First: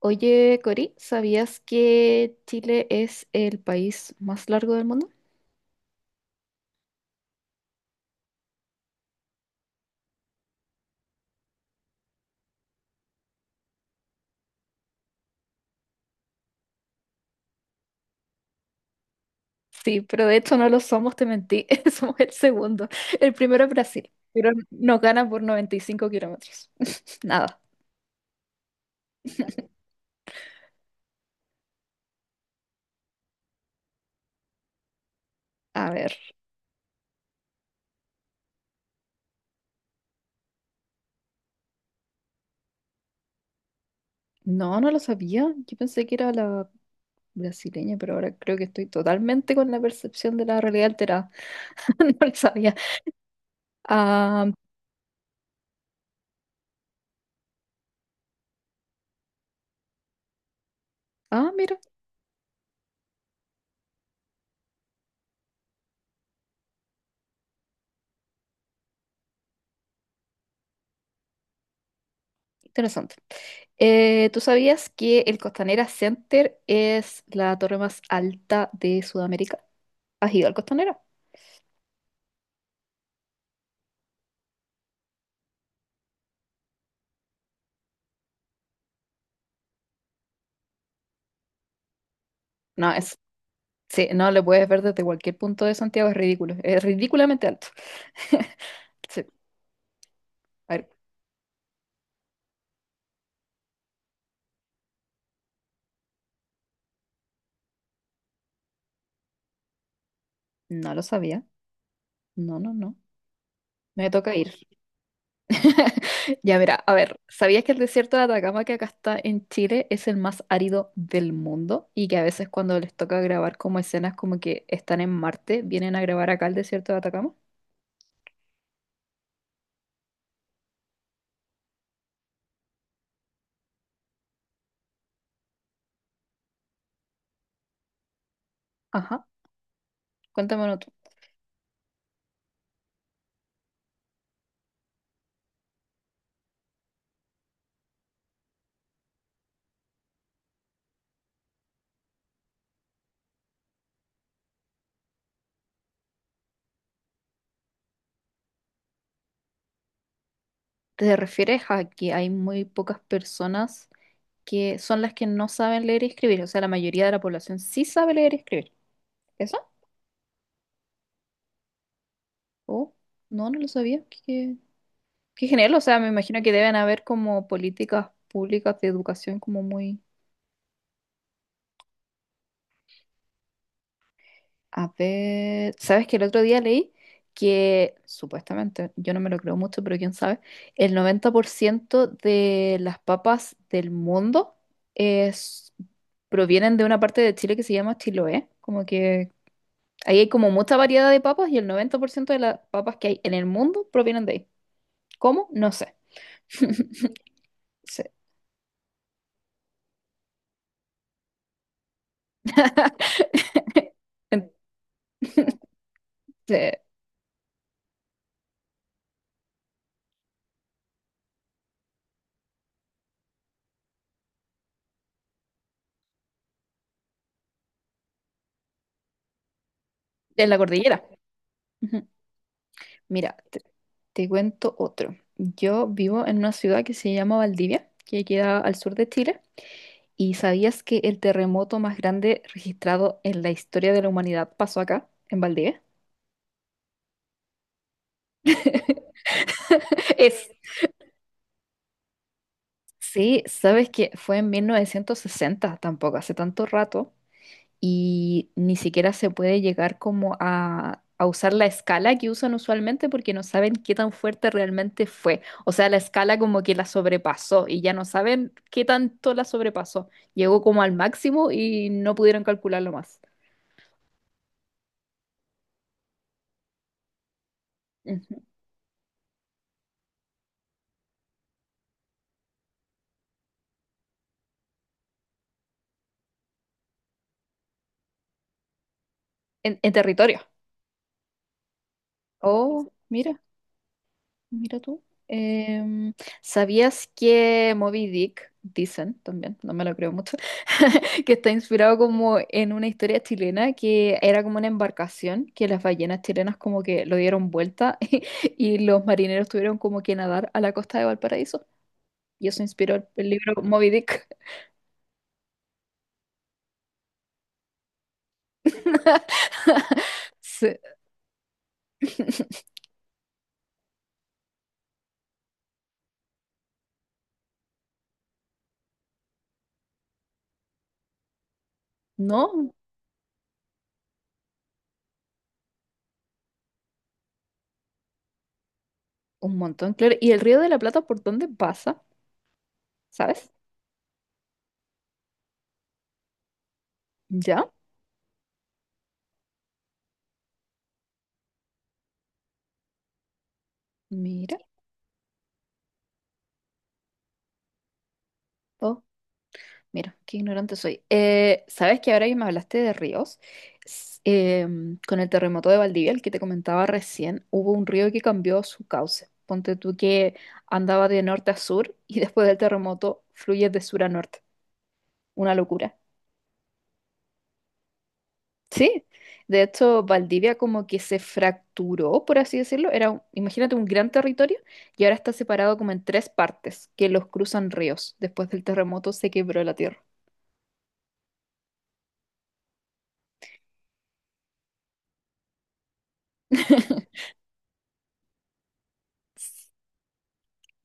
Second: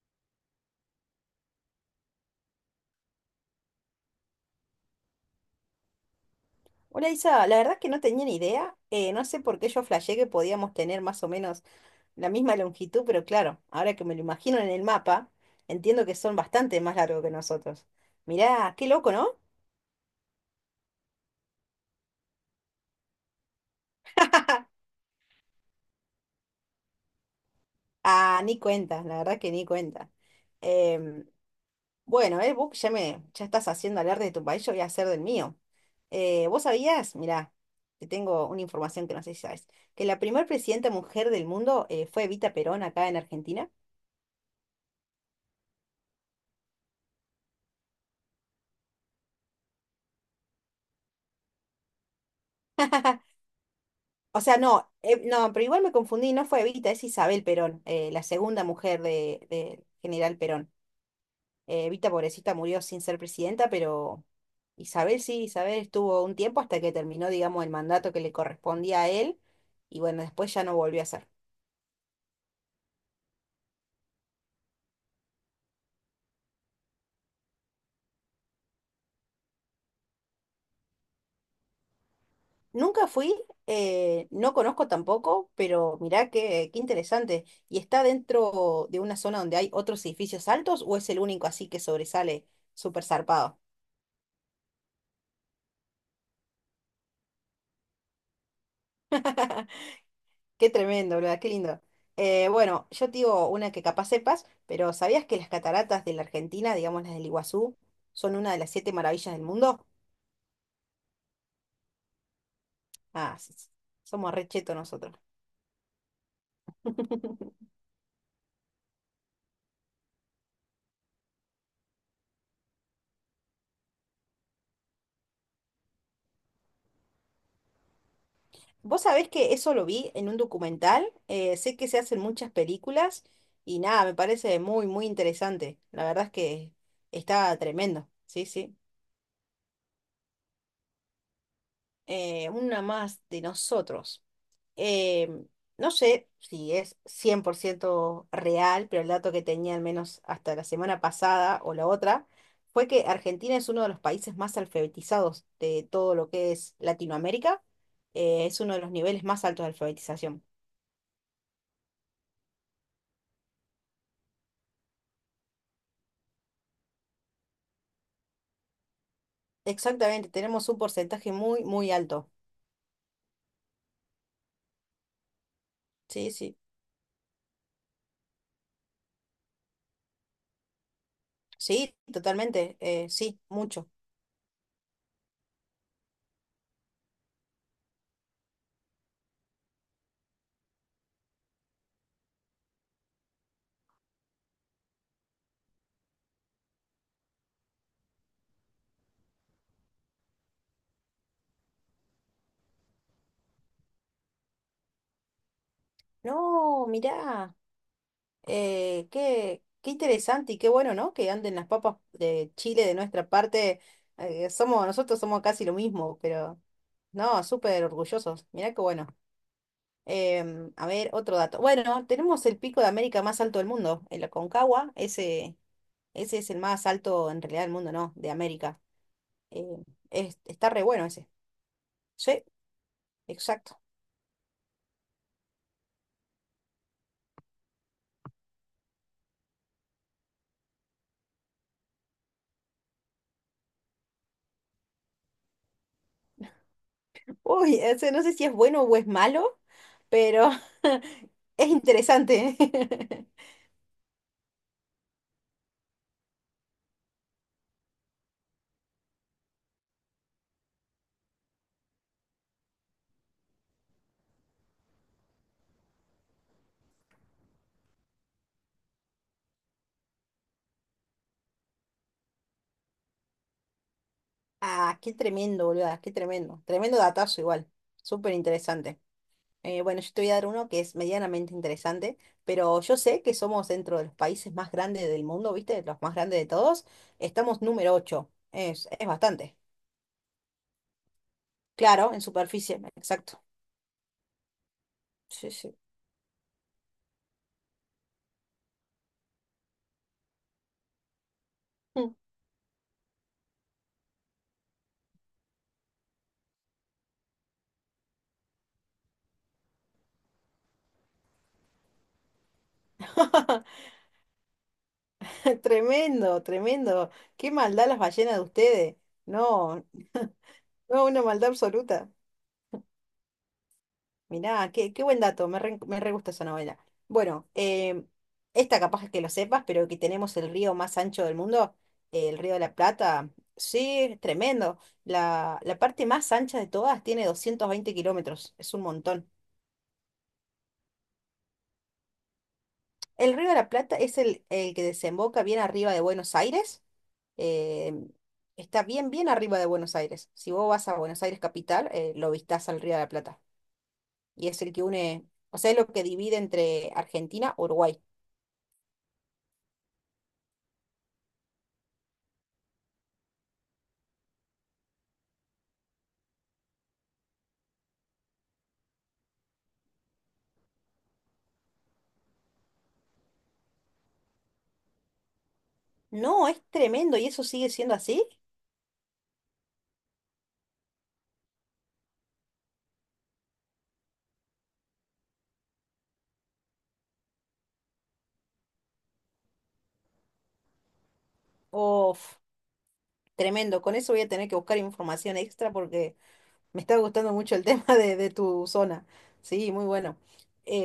Oye, Cori, ¿sabías que Chile es el país más largo del mundo? Hola Isa, la verdad es que no tenía ni idea. No sé por qué yo flashé que podíamos tener más o menos la misma longitud, pero claro, ahora que me lo imagino en el mapa, entiendo que son bastante más largos que nosotros. Mirá, qué loco, ¿no? Sí, pero de hecho no lo somos, te mentí. Somos el segundo. El primero es Brasil, pero nos gana por 95 kilómetros. Nada. Ah, ni cuenta, la verdad que ni cuenta. Em, bueno, vos ya estás haciendo alarde de tu país, yo voy a hacer del mío. A ver. ¿Vos sabías? Mirá, te tengo una información que no sé si sabes, que la primer presidenta mujer del mundo fue Evita Perón acá en Argentina. No, no lo sabía. Yo pensé que era la brasileña, pero ahora creo que estoy totalmente con la percepción de la realidad alterada. No lo sabía. O Ah, sea, no, no, pero igual me confundí, no fue Evita, es Isabel Perón, la segunda mujer de General Perón. ah, mira. Evita, pobrecita, murió sin ser presidenta, pero Isabel sí, Isabel estuvo un tiempo hasta que terminó, digamos, el mandato que le correspondía a él, y bueno, después ya no volvió a ser. Interesante. ¿Tú sabías que el Costanera Center es la torre más alta de Sudamérica? ¿Has ido al Costanera? Nunca fui, no conozco tampoco, pero mirá qué interesante. ¿Y está dentro de una zona donde hay otros edificios altos o es el único así que sobresale No, súper zarpado? sí, no le puedes ver desde cualquier punto de Santiago, es ridículo, es ridículamente alto. Sí, Qué a ver, tremendo, ¿verdad? Qué lindo. Bueno, yo te digo una que capaz sepas, pero ¿sabías que las cataratas de la Argentina, digamos las del Iguazú, son una de las siete maravillas del mundo? no lo sabía. No, no, no. Ah, sí, sí, Me somos toca re ir. nosotros. Ya, mira, a ver, ¿sabías que el desierto de Atacama que acá está en Chile es el más árido del mundo? Y que a veces cuando les toca grabar como escenas como que están en Marte, vienen a grabar acá el desierto de Atacama. Vos sabés que eso lo vi en un documental, sé que se hacen muchas películas y nada, me parece muy interesante. La verdad es que está tremendo, sí, sí. Ajá. Cuéntamelo tú. Una más de nosotros. eh, no sé si es 100% real, pero el dato que tenía al menos hasta la semana pasada o la otra fue que Argentina es uno de los países más alfabetizados de todo lo que es Latinoamérica. Es uno de los niveles más altos de alfabetización. ¿Te refieres a que hay muy pocas personas que son las que no saben leer y escribir? O sea, la mayoría de la población sí sabe leer y escribir. ¿Eso? Exactamente, tenemos un porcentaje muy alto. Oh, no, no lo sabía. Qué genial. O sea, me Sí, imagino que sí. deben haber como políticas públicas de educación como muy. Sí, totalmente. Sí, mucho. A ver, ¿sabes que el otro día leí que supuestamente, yo no me lo creo mucho, pero quién sabe, el 90% de las papas del mundo es, provienen de una parte de Chile que se llama Chiloé, como que ahí hay como mucha variedad de papas y el 90% de las papas que hay en el mundo provienen de ahí. ¿Cómo? No sé. No, mirá. Sí. Qué interesante y qué bueno, ¿no? Que anden las papas de Chile de nuestra parte. En, Somos, nosotros somos casi lo mismo, pero de- no, súper orgullosos. Mirá qué bueno. A ver, otro dato. Bueno, tenemos el pico de América más alto del mundo, el Aconcagua. Ese es el más alto en realidad del mundo, ¿no? De América. Em, en la Está re cordillera. bueno ese. Ujú. Sí, Mira, exacto. te cuento otro. Yo vivo en una ciudad que se llama Valdivia, que queda al sur de Chile. ¿Y sabías que el terremoto más grande registrado en la historia de la humanidad pasó acá, en Valdivia? Uy, ese no sé si es bueno o es malo, Es, pero es interesante. sí, sabes que fue en 1960, tampoco hace tanto rato, y ni siquiera se puede llegar como a usar la escala que usan usualmente porque no saben qué tan fuerte realmente fue. O sea, la escala como que la sobrepasó y ya no saben qué tanto la sobrepasó. Llegó como al máximo y no pudieron calcularlo más. Ah, qué tremendo, boluda, qué tremendo. Tremendo datazo igual. Súper Ujú. interesante. Bueno, yo te voy a dar uno que es medianamente interesante, pero yo sé que somos dentro de los países más grandes del mundo, ¿viste? Los más grandes de todos. Estamos número 8. Es bastante. En territorio. Claro, en superficie, Oh, mira. exacto. Mira tú. Sí, sí. Em, ¿Sabías que Moby Dick, dicen también, no me lo creo mucho, que está inspirado Mm. como en una historia chilena que era como una embarcación que las ballenas chilenas como que lo dieron vuelta y los marineros tuvieron como que nadar a la costa de Valparaíso? Y eso inspiró el libro Moby Dick. Tremendo, tremendo. Qué maldad las ballenas de ustedes. No, Sí. no, una maldad absoluta. Mirá, qué buen dato, me re gusta esa novela. Bueno, esta capaz es que lo sepas, pero que tenemos el río más ancho del mundo, el río de No, la Plata, sí, es tremendo. La parte más ancha de todas tiene 220 kilómetros, es un montón. un montón, claro. ¿Y el Río de la Plata por dónde pasa? El río ¿Sabes? de la Plata es el que desemboca bien arriba de Buenos Aires, ¿Ya? em, está bien, bien arriba de Buenos Aires. Si vos vas a Buenos Aires capital, lo vistás al río de la Plata, y Mira. es el que une, o sea, es lo que divide entre Argentina y Uruguay. Oh. Mira, qué ignorante soy. ¿Sabes que ahora que me hablaste de ríos? Con el terremoto de Valdivia, el que te comentaba recién, hubo un río que cambió su cauce. Ponte tú que andaba de norte a sur y después del terremoto fluye de sur a norte. Una locura. No, es tremendo. ¿Y eso sigue siendo así? Sí, de hecho, Valdivia como que se fracturó, por así decirlo. Imagínate, un gran territorio y ahora está separado como en tres partes que los cruzan ríos. Después del terremoto se quebró la tierra. Uf, tremendo. Con eso voy a tener que buscar información extra porque me está gustando mucho el tema de tu zona. Sí, muy bueno.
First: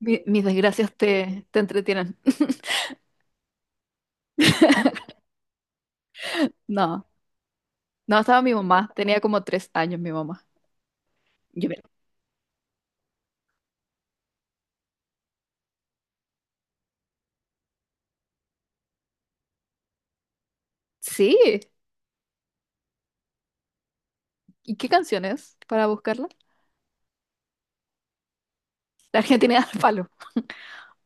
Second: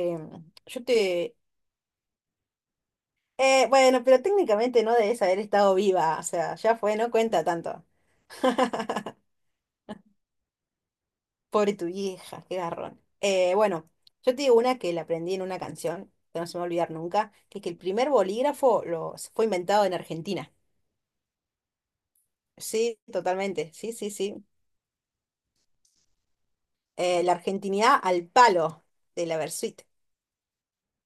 Mis yo desgracias te... te entretienen. Bueno, pero técnicamente no debes haber estado viva. O sea, ya fue, No, no cuenta tanto. no, estaba mi mamá. Tenía como 3 años mi mamá. Yo Pobre me- tu vieja, qué garrón. Bueno, yo te digo una que la aprendí en una canción, que no se me va a olvidar nunca, que es que el primer bolígrafo fue inventado en Argentina. Sí. Sí, totalmente. Sí, sí, sí. ¿Y qué canciones para buscarla? La argentinidad al palo La de la Argentina al Versuit. palo.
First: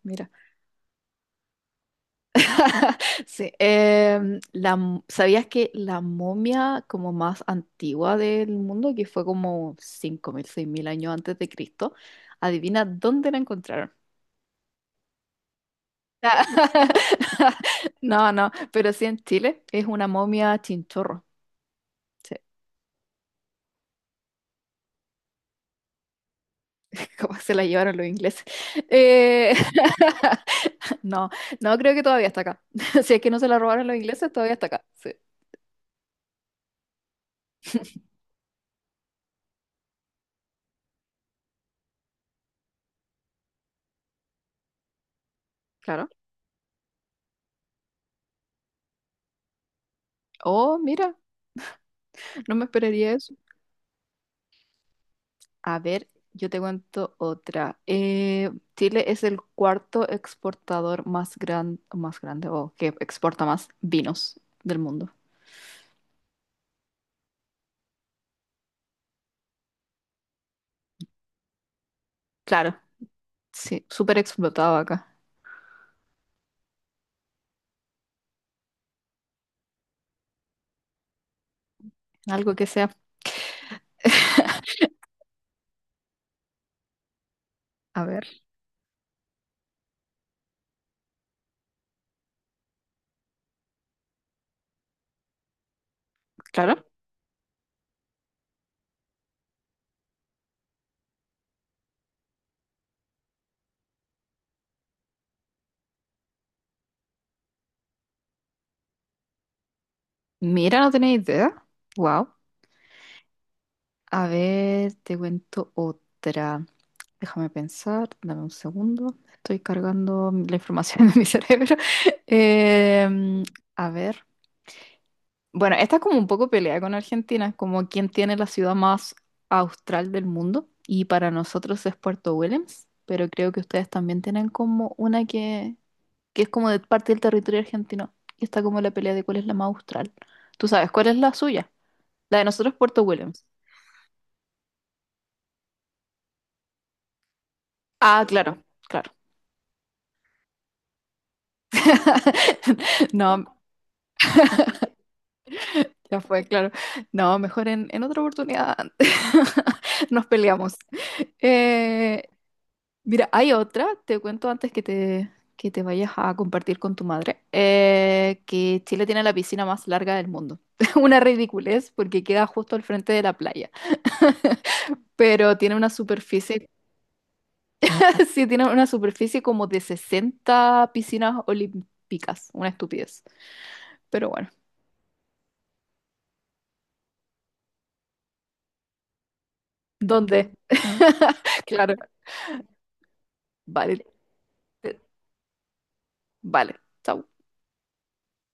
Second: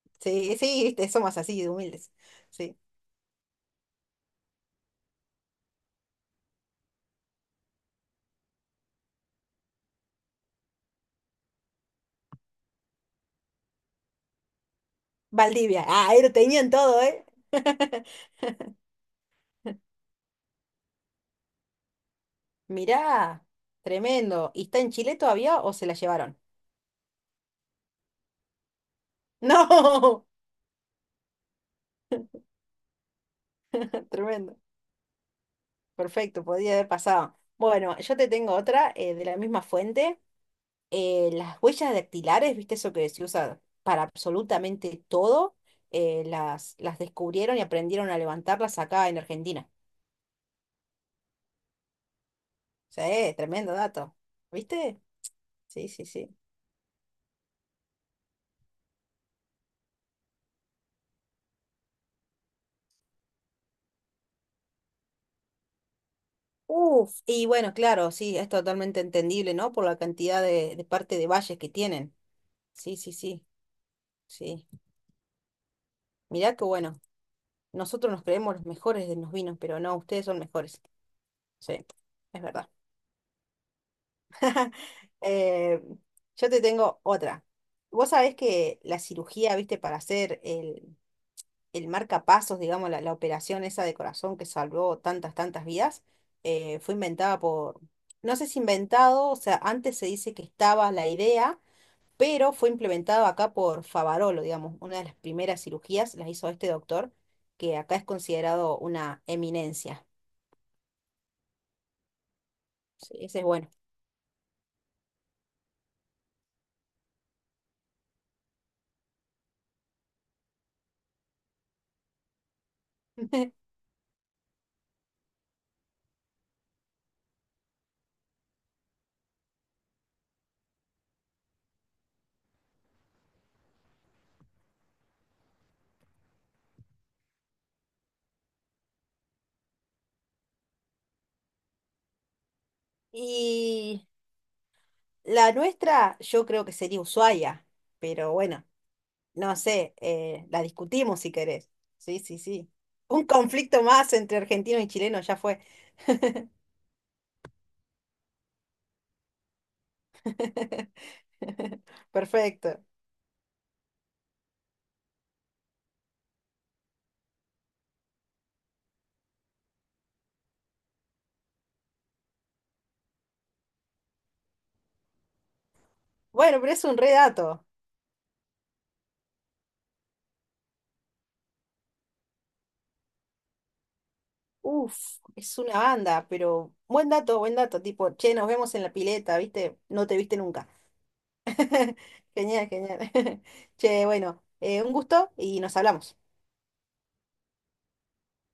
Mira. Sí, sí, viste, somos así de humildes. Sí. Sí. ¿Sabías que la momia como más antigua del mundo, que fue como 5000 6000 años antes de Cristo, adivina dónde la encontraron? Valdivia, ah, ahí lo tenían todo, ¿eh? No, no, pero sí en Chile es una momia chinchorro. Sí. Mirá, tremendo. ¿Y está en Chile todavía o se la llevaron? Como se la llevaron los ingleses. Eh, No, no, no creo que todavía está acá. Si es que no se la robaron los ingleses, todavía tremendo. está acá. Sí, Perfecto, podía haber pasado. Bueno, yo te tengo otra de la misma fuente. Las huellas dactilares, ¿viste eso que se usa para absolutamente todo? claro. Las descubrieron y aprendieron a levantarlas acá en Argentina. Oh, mira, no me esperaría Sí, eso. tremendo dato. ¿Viste? A Sí, sí, ver, sí. yo te cuento otra. Chile es el cuarto exportador más grande, o que exporta más vinos del mundo. Uf, y bueno, claro, sí, es totalmente entendible, ¿no? Por la cantidad de parte de valles que tienen. Claro, Sí, sí, sí, sí, súper sí. explotado acá. Mirá que bueno, nosotros nos creemos los mejores de los vinos, pero no, ustedes son mejores. Sí, es Algo que verdad. sea, Eh, yo te tengo otra. a Vos ver, sabés que la cirugía, ¿viste? Para hacer el marcapasos, digamos, la operación esa de corazón que salvó tantas vidas, claro. fue inventada por, no sé si inventado, o sea, antes se dice que estaba la idea, pero fue implementado acá por Favarolo, digamos, una de las primeras cirugías las hizo este doctor, que acá es considerado una eminencia. Mira, no tenía idea. Wow. Sí, ese es bueno. A ver, te cuento otra. Déjame pensar, dame un segundo. Estoy cargando la información de mi cerebro. Em, a ver. Bueno, esta es como un poco pelea con Argentina, como quién tiene la ciudad más austral del mundo. Y para nosotros es Puerto Williams, pero creo que ustedes también tienen como una que es como de parte del territorio argentino. Y está como la pelea de cuál es la más austral. ¿Tú sabes cuál es la suya? La de nosotros es Puerto Williams. Y la nuestra, yo creo que sería Ushuaia, Ah, pero claro, bueno. claro. No sé, la discutimos si querés. Sí, sí, sí. Un No, conflicto más entre argentino y chileno ya fue. ya fue, claro. No, mejor en otra oportunidad nos peleamos. Eh, Perfecto. mira, hay otra, te cuento antes que te vayas a compartir con tu madre, que Chile tiene la piscina más larga del mundo. Una ridiculez porque queda justo al frente de la playa, pero tiene una Bueno, superficie, pero es un re dato. sí, tiene una superficie como de 60 piscinas olímpicas, una estupidez. Pero bueno, Uf, es una banda, pero buen dato, buen dato. Tipo, che, nos vemos en la pileta, ¿viste? No te viste ¿dónde? nunca. Claro, Genial, genial. vale. Che, bueno, un gusto y nos hablamos. Vale, chao.